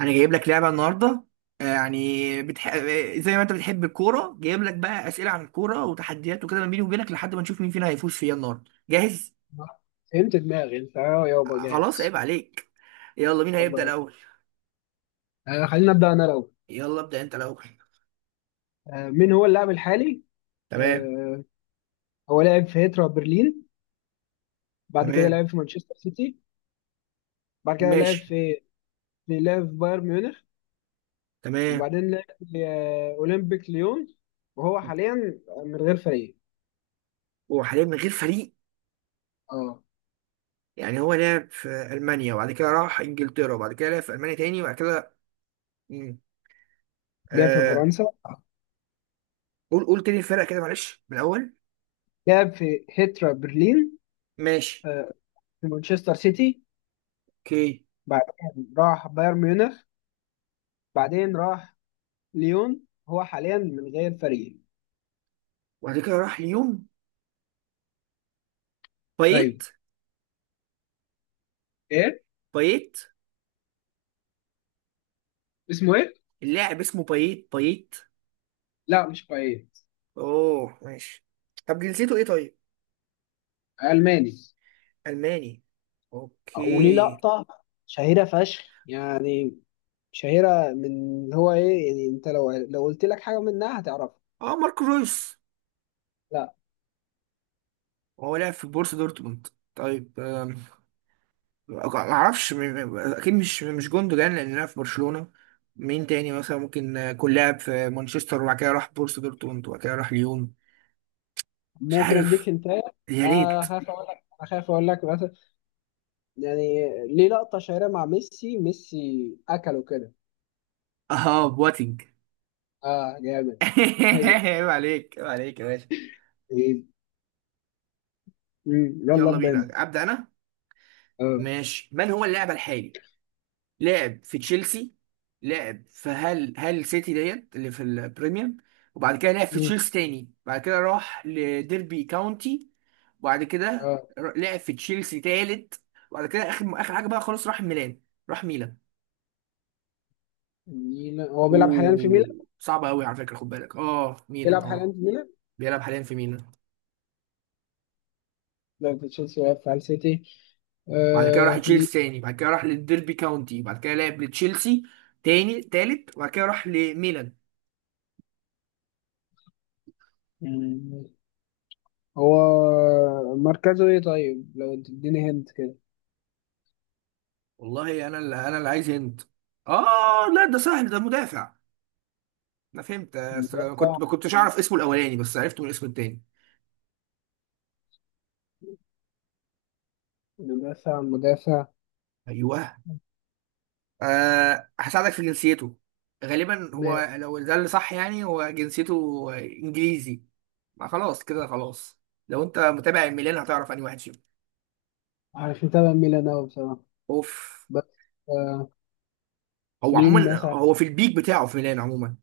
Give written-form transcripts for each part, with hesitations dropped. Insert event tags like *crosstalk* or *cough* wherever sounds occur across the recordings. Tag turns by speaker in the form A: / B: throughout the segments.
A: انا جايب لك لعبه النهارده. يعني بتح... آه، زي ما انت بتحب الكوره جايب لك بقى اسئله عن الكوره وتحديات وكده ما بيني وبينك لحد ما نشوف مين فينا هيفوز فيها النهارده. جاهز؟
B: فهمت دماغي. انت يابا
A: خلاص عيب
B: جاهز.
A: عليك. يلا مين هيبدا
B: يلا،
A: الاول؟
B: خلينا نبدأ انا الاول.
A: يلا ابدا انت الاول.
B: مين هو اللاعب الحالي؟
A: تمام.
B: آه هو لعب في هيترا برلين، بعد كده
A: تمام
B: لعب في مانشستر سيتي، بعد كده لعب
A: ماشي.
B: في في لعب في بايرن ميونخ،
A: تمام
B: وبعدين لعب في اولمبيك ليون، وهو حاليا من غير فريق.
A: وحاليا من غير فريق.
B: اه.
A: يعني هو لعب في المانيا وبعد كده راح انجلترا وبعد كده لعب في المانيا تاني وبعد كده مم.
B: لعب في
A: آه...
B: فرنسا.
A: قول قول تاني الفرق كده معلش من الاول.
B: لعب في هيترا برلين،
A: ماشي.
B: آه في مانشستر سيتي،
A: اوكي.
B: بعدين راح بايرن ميونخ، بعدين راح ليون، هو حاليا من غير فريق.
A: وبعد كده راح ليون.
B: ايوه.
A: بايت.
B: ايه
A: بايت.
B: اسمه ايه؟
A: اللاعب اسمه بايت بايت.
B: لا، مش بايت.
A: اوه ماشي. طب جنسيته ايه طيب؟
B: الماني.
A: الماني.
B: وليه
A: اوكي.
B: لقطة شهيرة فشخ، يعني شهيرة من اللي هو ايه، يعني انت لو لو قلت لك حاجة منها هتعرفها.
A: اه ماركو رويس.
B: لا.
A: هو لعب في بورسا دورتموند. طيب ما اعرفش اكيد مش جوندوجان لان لعب في برشلونة. مين تاني مثلا ممكن يكون لاعب في مانشستر وبعد كده راح بورسا دورتموند وبعد كده راح ليون؟ مش
B: ممكن
A: عارف.
B: اديك انت.
A: يا ريت.
B: خاف اقول لك، اخاف اقول لك مثلا، يعني ليه لقطة شهيرة مع ميسي، ميسي اكله كده.
A: اه بواتينج.
B: اه جامد.
A: *laughs*
B: هي،
A: عيب عليك عيب عليك يا باشا.
B: هي، مم. يلا
A: يلا
B: ابدا انت.
A: بينا ابدا انا.
B: اه.
A: ماشي. من هو اللاعب الحالي؟ لعب في تشيلسي. لعب في هال سيتي ديت اللي في البريميوم. وبعد كده لعب في
B: مم.
A: تشيلسي تاني بعد كده راح لديربي كاونتي. وبعد كده
B: اه،
A: لعب في تشيلسي تالت. وبعد كده اخر حاجه بقى خلاص راح ميلان. راح ميلان.
B: ميلان. هو بيلعب حاليا في
A: اوه
B: ميلان؟
A: صعبه قوي على فكره خد بالك اه ميلان
B: بيلعب
A: اه.
B: حاليا في ميلان.
A: بيلعب حاليا في ميلان.
B: لا في تشيلسي ولا في السيتي.
A: بعد كده راح
B: آه. مين؟
A: تشيلسي تاني بعد كده راح للديربي كاونتي بعد كده لعب لتشيلسي تاني تالت وبعد كده راح لميلان.
B: مم. هو مركزه ايه طيب؟ لو تديني هنت كده.
A: والله انا اللي عايز هند. اه لا ده سهل ده مدافع. انا فهمت أصل أنا كنت
B: مدافع.
A: ما كنتش اعرف اسمه الاولاني بس عرفته من اسمه التاني.
B: مدافع، مدافع.
A: ايوه. آه هساعدك في جنسيته. غالبا هو
B: ماشي.
A: لو ده اللي صح يعني هو جنسيته انجليزي. ما خلاص كده خلاص. لو انت متابع الميلان هتعرف انهي واحد فيهم.
B: عارف متابع ميلان أوي بصراحة،
A: اوف.
B: بس. آه.
A: هو
B: مين
A: عموما
B: مثلا؟
A: هو في البيك بتاعه في ميلان عموما.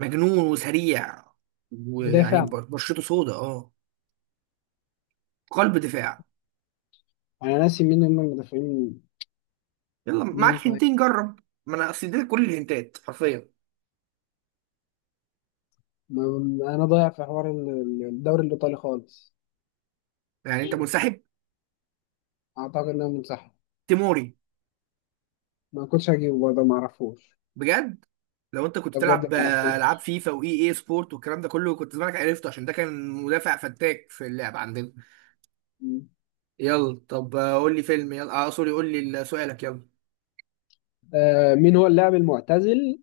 A: مجنون وسريع. ويعني
B: مدافع.
A: بشرته سودا اه. قلب دفاع.
B: أنا ناسي مين هم المدافعين.
A: يلا
B: مين
A: معاك
B: طيب؟
A: هنتين جرب. ما انا اصل دي كل الهنتات حرفيا.
B: أنا ضايع في حوار الدوري الإيطالي خالص.
A: يعني انت منسحب؟
B: أعتقد إن أنا منسحب.
A: تيموري.
B: ما كنتش هجيبه برضه، ما أعرفوش.
A: بجد. لو انت كنت
B: ده بجد ما
A: بتلعب العاب
B: أعرفوش.
A: فيفا واي اي سبورت والكلام ده كله كنت زمانك عرفته عشان ده كان مدافع فتاك في اللعب عندنا.
B: م.
A: يلا طب قول لي فيلم يلا اه سوري قول لي سؤالك يلا.
B: مين هو اللاعب المعتزل؟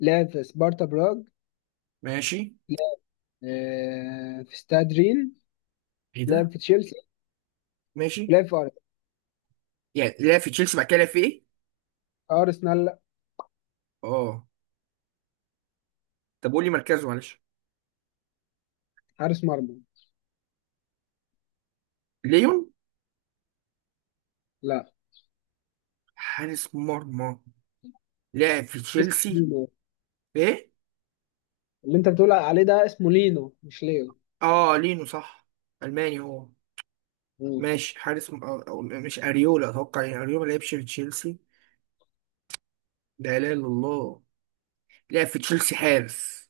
B: لعب في سبارتا براغ،
A: ماشي.
B: في استاد رين،
A: ايه ده.
B: لعب في تشيلسي،
A: ماشي.
B: لعب
A: يعني لعب في تشيلسي بعد كده لعب في ايه؟
B: ارسنال. لا.
A: اه. طب قول لي مركزه معلش.
B: حارس مرمى.
A: ليون.
B: لا.
A: حارس مرمى. لعب في
B: اسمه
A: تشيلسي.
B: لينو.
A: ايه.
B: اللي انت بتقول عليه ده اسمه لينو مش ليو.
A: اه لينو صح. الماني هو.
B: مم.
A: ماشي. حارس م... أو... أو... مش اريولا اتوقع يعني اريولا ما لعبش في تشيلسي. ده لا اله الا الله. لعب في تشيلسي حارس.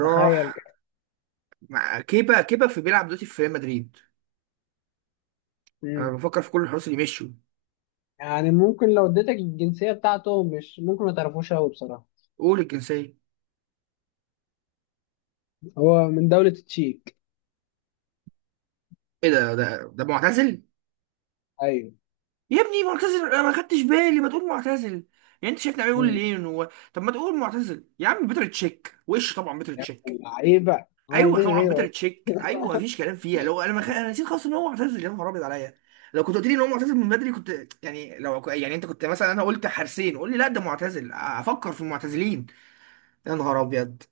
B: تخيل كده.
A: مع كيبا في بيلعب دلوقتي في ريال مدريد. انا
B: مم.
A: بفكر في كل الحراس اللي مشوا.
B: يعني ممكن لو اديتك الجنسية بتاعته، مش ممكن ما تعرفوش قوي بصراحة.
A: قول الجنسيه.
B: هو من دولة التشيك.
A: ايه ده ده معتزل؟
B: ايوه.
A: يا ابني معتزل انا ما خدتش بالي ما تقول معتزل. يعني انت شايفني عمال اقول
B: مم.
A: ليه إن هو. طب ما تقول معتزل يا عم. بيتر تشيك وش. طبعا بيتر
B: يعني
A: تشيك.
B: لعيبة، هو
A: ايوه
B: مفيش
A: طبعا
B: غيره
A: بيتر
B: أصلاً.
A: تشيك. ايوه مفيش كلام فيها. لو انا انا نسيت خالص ان هو معتزل. يا نهار ابيض عليا. لو كنت قلت لي ان هو معتزل من بدري كنت يعني لو يعني انت كنت مثلا انا قلت حارسين قول لي لا ده معتزل افكر في
B: مم.
A: المعتزلين. يا نهار ابيض.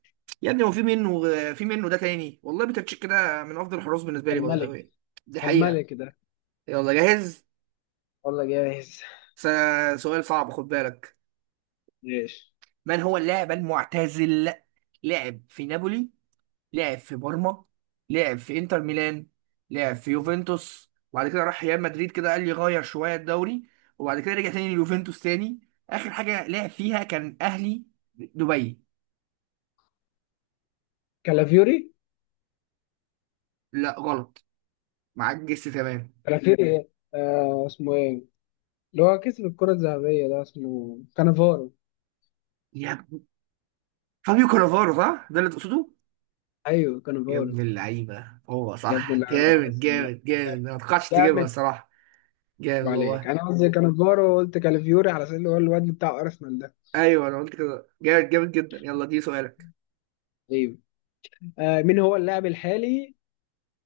A: يا ابني هو في منه. في منه ده تاني والله. بيتر تشيك ده من افضل الحراس بالنسبه
B: ده
A: لي باي ذا
B: الملك،
A: واي. دي
B: ده
A: حقيقه.
B: الملك ده.
A: يلا جاهز.
B: والله جاهز.
A: س... سؤال صعب خد بالك.
B: ماشي.
A: من هو اللاعب المعتزل؟ لعب في نابولي. لعب في بارما. لعب في انتر ميلان. لعب في يوفنتوس وبعد كده راح ريال مدريد كده قال لي غير شويه الدوري. وبعد كده رجع تاني ليوفنتوس تاني. اخر حاجه لعب فيها كان اهلي دبي.
B: كالافيوري.
A: لا غلط. معاك جس تمام.
B: كالافيوري ايه، اسمه ايه اللي هو كسب الكرة الذهبية ده، اسمه كانافارو.
A: يا ابن- فابيو كانافارو صح ده اللي تقصده.
B: ايوه
A: يا
B: كانافارو.
A: ابن اللعيبه هو
B: يا ابن
A: صح
B: اللعيبه، على
A: جامد
B: السلامة.
A: جامد جامد انا ما توقعتش تجيبها
B: جامد
A: الصراحه. جامد
B: عليك.
A: والله.
B: انا قصدي كانافارو، قلت كالفيوري على اساس اللي هو الواد بتاع ارسنال ده.
A: ايوه انا قلت كده جامد جامد جدا. يلا دي سؤالك.
B: ايوه. مين هو اللاعب الحالي؟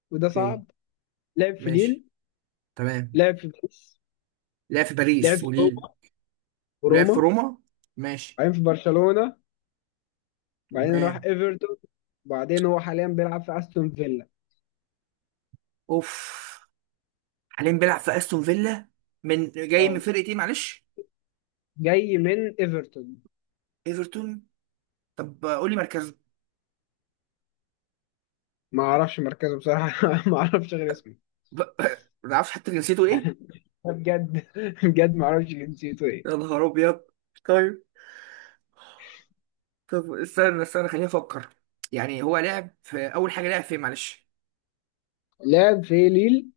B: وده
A: اوكي.
B: صعب. لعب في ليل،
A: ماشي. تمام.
B: لعب في باريس،
A: لعب في
B: لعب
A: باريس
B: في
A: وليل.
B: روما،
A: ولعب في
B: وروما،
A: روما. ماشي.
B: بعدين في برشلونه، بعدين راح
A: تمام.
B: ايفرتون، بعدين هو حاليا بيلعب في استون فيلا.
A: اوف. حاليا بيلعب في استون فيلا. من جاي من
B: اه.
A: فرقه ايه معلش؟
B: جاي من ايفرتون.
A: ايفرتون. طب قول لي مركزه.
B: ما اعرفش مركزه بصراحه *laughs* ما اعرفش غير اسمه.
A: ب- *laughs* ما تعرفش حتى جنسيته ايه.
B: بجد *laughs* بجد ما اعرفش جنسيته ايه.
A: يا نهار ابيض. طيب. طب استنى استنى خليني افكر. يعني هو لعب في اول حاجه لعب فين معلش.
B: لعب في ليل،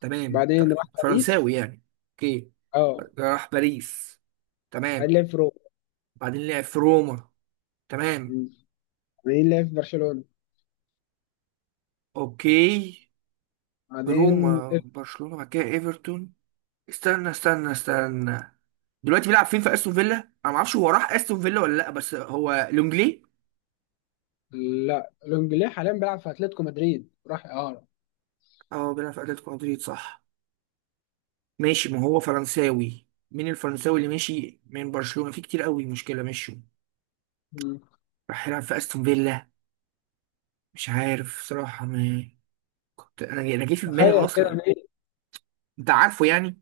A: تمام
B: بعدين راح
A: طيب
B: باريس.
A: فرنساوي يعني. اوكي.
B: اه.
A: راح باريس.
B: بعدين
A: تمام.
B: لعب في روما.
A: بعدين لعب في روما. تمام.
B: مم. بعدين لعب في برشلونة،
A: اوكي.
B: بعدين.
A: روما برشلونه بعد كده ايفرتون. استنى استنى استنى. دلوقتي بيلعب فين في استون فيلا. انا ما اعرفش هو راح استون فيلا ولا لا بس هو لونجلي.
B: لا، لونجلي حاليا بيلعب في اتلتيكو مدريد، راح اعاره.
A: اه بيلعب في اتلتيكو مدريد صح. ماشي. ما هو فرنساوي. مين الفرنساوي اللي ماشي من برشلونة في كتير قوي مشكلة مشوا.
B: مم.
A: راح يلعب في استون فيلا. مش عارف صراحة ما كنت انا جه في دماغي
B: تخيل كده
A: اصلا.
B: مين.
A: انت عارفه. يعني ما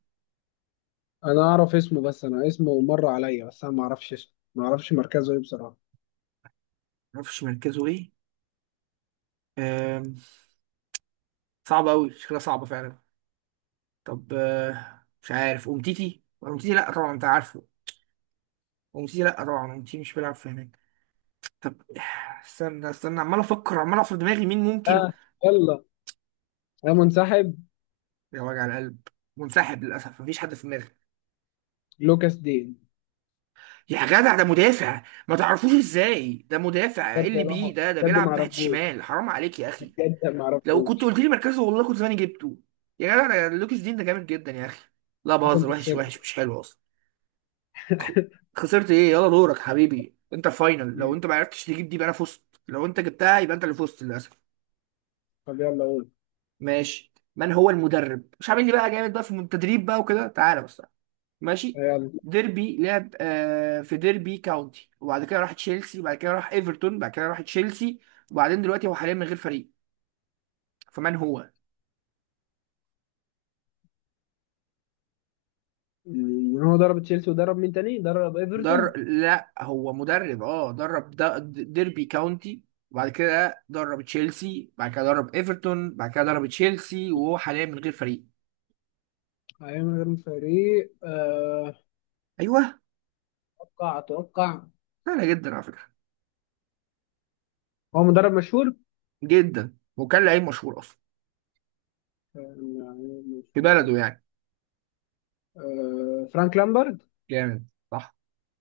B: انا اعرف اسمه، بس انا اسمه مر عليا، بس انا ما اعرفش اسمه، ما اعرفش مركزه ايه بصراحة.
A: اعرفش مركزه ايه. أم... صعب قوي شكلها صعبة فعلا. طب مش عارف امتيتي. امتيتي لا طبعا انت عارفه. امتيتي لا طبعا امتيتي مش بيلعب في هناك. طب. استنى استنى عمال افكر عمال اقف في دماغي مين ممكن.
B: اه. يلا يا منسحب.
A: يا وجع القلب. منسحب للاسف مفيش حد في دماغي.
B: لوكاس دين.
A: يا جدع ده مدافع. ما تعرفوش ازاي ده مدافع ايه
B: بجد
A: اللي
B: والله
A: بيه ده
B: بجد ما
A: بيلعب ناحيه
B: اعرفوش،
A: الشمال حرام عليك يا اخي.
B: بجد ما
A: لو كنت
B: اعرفوش.
A: قلت لي مركزه والله كنت زماني جبته. يا جدع ده لوكيس دين ده جامد جدا يا اخي. لا
B: اصلا
A: بهزر.
B: انت
A: وحش
B: خسرت.
A: وحش مش حلو اصلا. خ-
B: *laughs*
A: خسرت ايه. يلا دورك حبيبي انت فاينل. لو
B: مم.
A: انت ما عرفتش تجيب دي يبقى انا فزت. لو انت جبتها يبقى انت اللي فزت للاسف.
B: طب يلا قول.
A: ماشي. من هو المدرب مش عامل لي بقى جامد بقى في التدريب بقى وكده تعالى بس تعالى. ماشي.
B: يلا.
A: ديربي لعب آه في ديربي كاونتي وبعد كده راح تشيلسي وبعد كده راح ايفرتون بعد كده راح تشيلسي. وبعدين دلوقتي هو حاليا من غير فريق. فمن هو؟
B: مم. هو ضرب تشيلسي، وضرب مين تاني؟ ضرب
A: در
B: ايفرتون.
A: لا هو مدرب اه ديربي كاونتي. وبعد كده درب تشيلسي بعد كده درب ايفرتون بعد كده درب تشيلسي وهو حاليا من غير فريق.
B: هيعمل غير فريق،
A: ايوه.
B: اتوقع اتوقع.
A: سهله جدا على فكره.
B: هو مدرب مشهور.
A: جدا وكان لعيب مشهور اصلا في بلده
B: آه،
A: يعني.
B: آه، فرانك لامبرد.
A: جامد صح.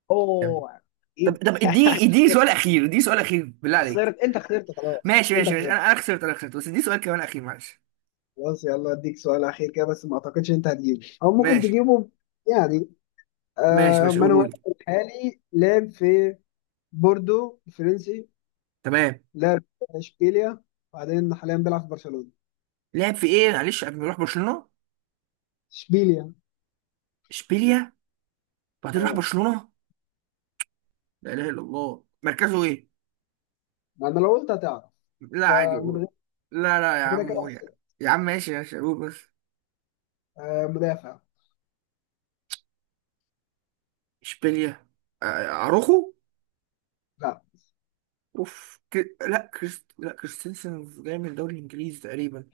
B: اوه.
A: طب
B: إيه؟
A: طب اديني
B: *laughs*
A: سؤال اخير اديني سؤال اخير بالله عليك.
B: خسرت، انت خسرت، خلاص
A: ماشي
B: انت
A: ماشي ماشي
B: خسرت.
A: انا انا خسرت بس اديني سؤال كمان اخير معلش.
B: خلاص يلا اديك سؤال اخير كده، بس ما اعتقدش انت هتجيبه، او ممكن
A: ماشي
B: تجيبه. يعني
A: ماشي ماشي
B: مانويل
A: قوله لي.
B: الحالي، لعب في بوردو الفرنسي،
A: تمام.
B: لعب في اشبيليا، وبعدين حاليا بيلعب في برشلونة.
A: لعب في ايه معلش قبل ما يروح برشلونة؟
B: اشبيليا.
A: اشبيليا. بعدين راح
B: اه.
A: برشلونة. لا اله الا الله مركزه ايه؟
B: ما انا لو قلت هتعرف.
A: لا عادي
B: فمن غير.
A: قول. لا لا يا
B: أنت كده
A: عم
B: كده
A: قول يا عم.
B: خسرت.
A: يا عم ماشي ماشي قول بس.
B: آه، مدافع.
A: اشبيليا. اروخو.
B: لا.
A: اوف كر... لا كريست لا كريستنسن جاي من الدوري الانجليزي تقريبا.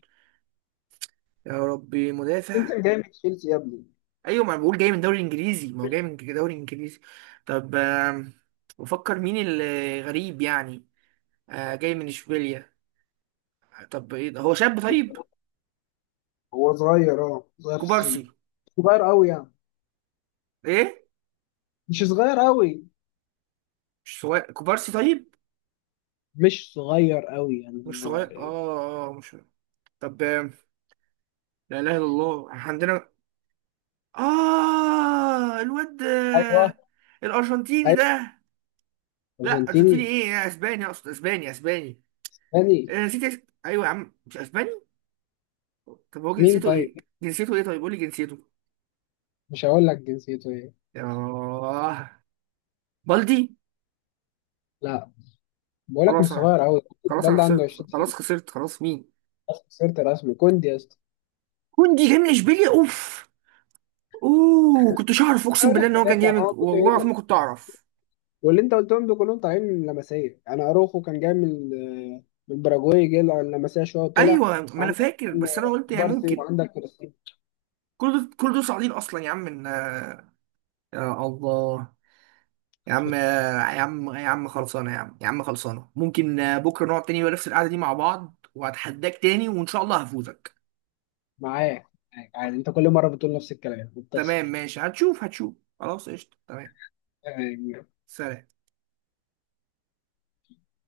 A: يا ربي
B: انت
A: مدافع.
B: جاي من تشيلسي يا ابني.
A: ايوه ما أنا بقول جاي من دوري انجليزي ما هو جاي من دوري انجليزي. طب بفكر مين اللي غريب يعني. جاي من اشبيليا. طب ايه ده هو شاب طيب.
B: هو صغير، اه صغير في السن.
A: كوبارسي.
B: صغير قوي يعني.
A: ايه.
B: مش صغير قوي،
A: مش صغير كوبارسي طيب.
B: مش صغير قوي يعني
A: مش
B: هو.
A: صغير مش. طب لا اله الا الله إحنا عندنا اه الواد
B: ايوه.
A: الارجنتيني
B: ايوه.
A: ده. لا ارجنتيني
B: ارجنتيني
A: ايه إيه، اسباني اقصد اسباني اسباني.
B: تاني.
A: نسيت ايوه يا عم مش اسباني. طب هو
B: مين
A: جنسيته
B: طيب؟
A: ايه؟ جنسيته ايه طيب قول لي جنسيته.
B: مش هقول لك جنسيته ايه.
A: ياه. بالدي.
B: لا، بقول لك مش
A: خلاص انا
B: صغير قوي.
A: خلاص
B: البال
A: انا
B: ده عنده
A: خسرت
B: 20 سنه
A: خلاص خسرت خلاص مين.
B: بس. خسرت رسمي. كوندي يا اسطى.
A: كوندي جاي من اشبيليا اوف. اوه كنتش اعرف
B: أنا
A: اقسم
B: اقول
A: بالله ان
B: لك
A: هو كان
B: مدافع، ما
A: جامد
B: هو جزء
A: والله العظيم
B: ايه.
A: ما كنت اعرف.
B: واللي انت قلتهم دول كلهم طالعين من لمسيه، يعني اروخو كان جاي من من الباراجواي، جه على اللمسيه شويه وطلع.
A: ايوه ما انا
B: وعندك
A: فاكر بس انا قلت يعني
B: بارسي،
A: ممكن.
B: وعندك كريستيانو.
A: كل دول صاعدين اصلا يا عم من يا الله. يا عم يا عم يا عم خلصانه يا عم يا عم خلصانه ممكن بكره نقعد تاني ونفس القعده دي مع بعض وهتحداك تاني وان شاء الله هفوزك.
B: معاك، معاك عادي. انت كل مره بتقول نفس الكلام
A: تمام
B: وبتخسر.
A: ماشي هتشوف هتشوف. خلاص قشطه تمام.
B: يعني.
A: سلام.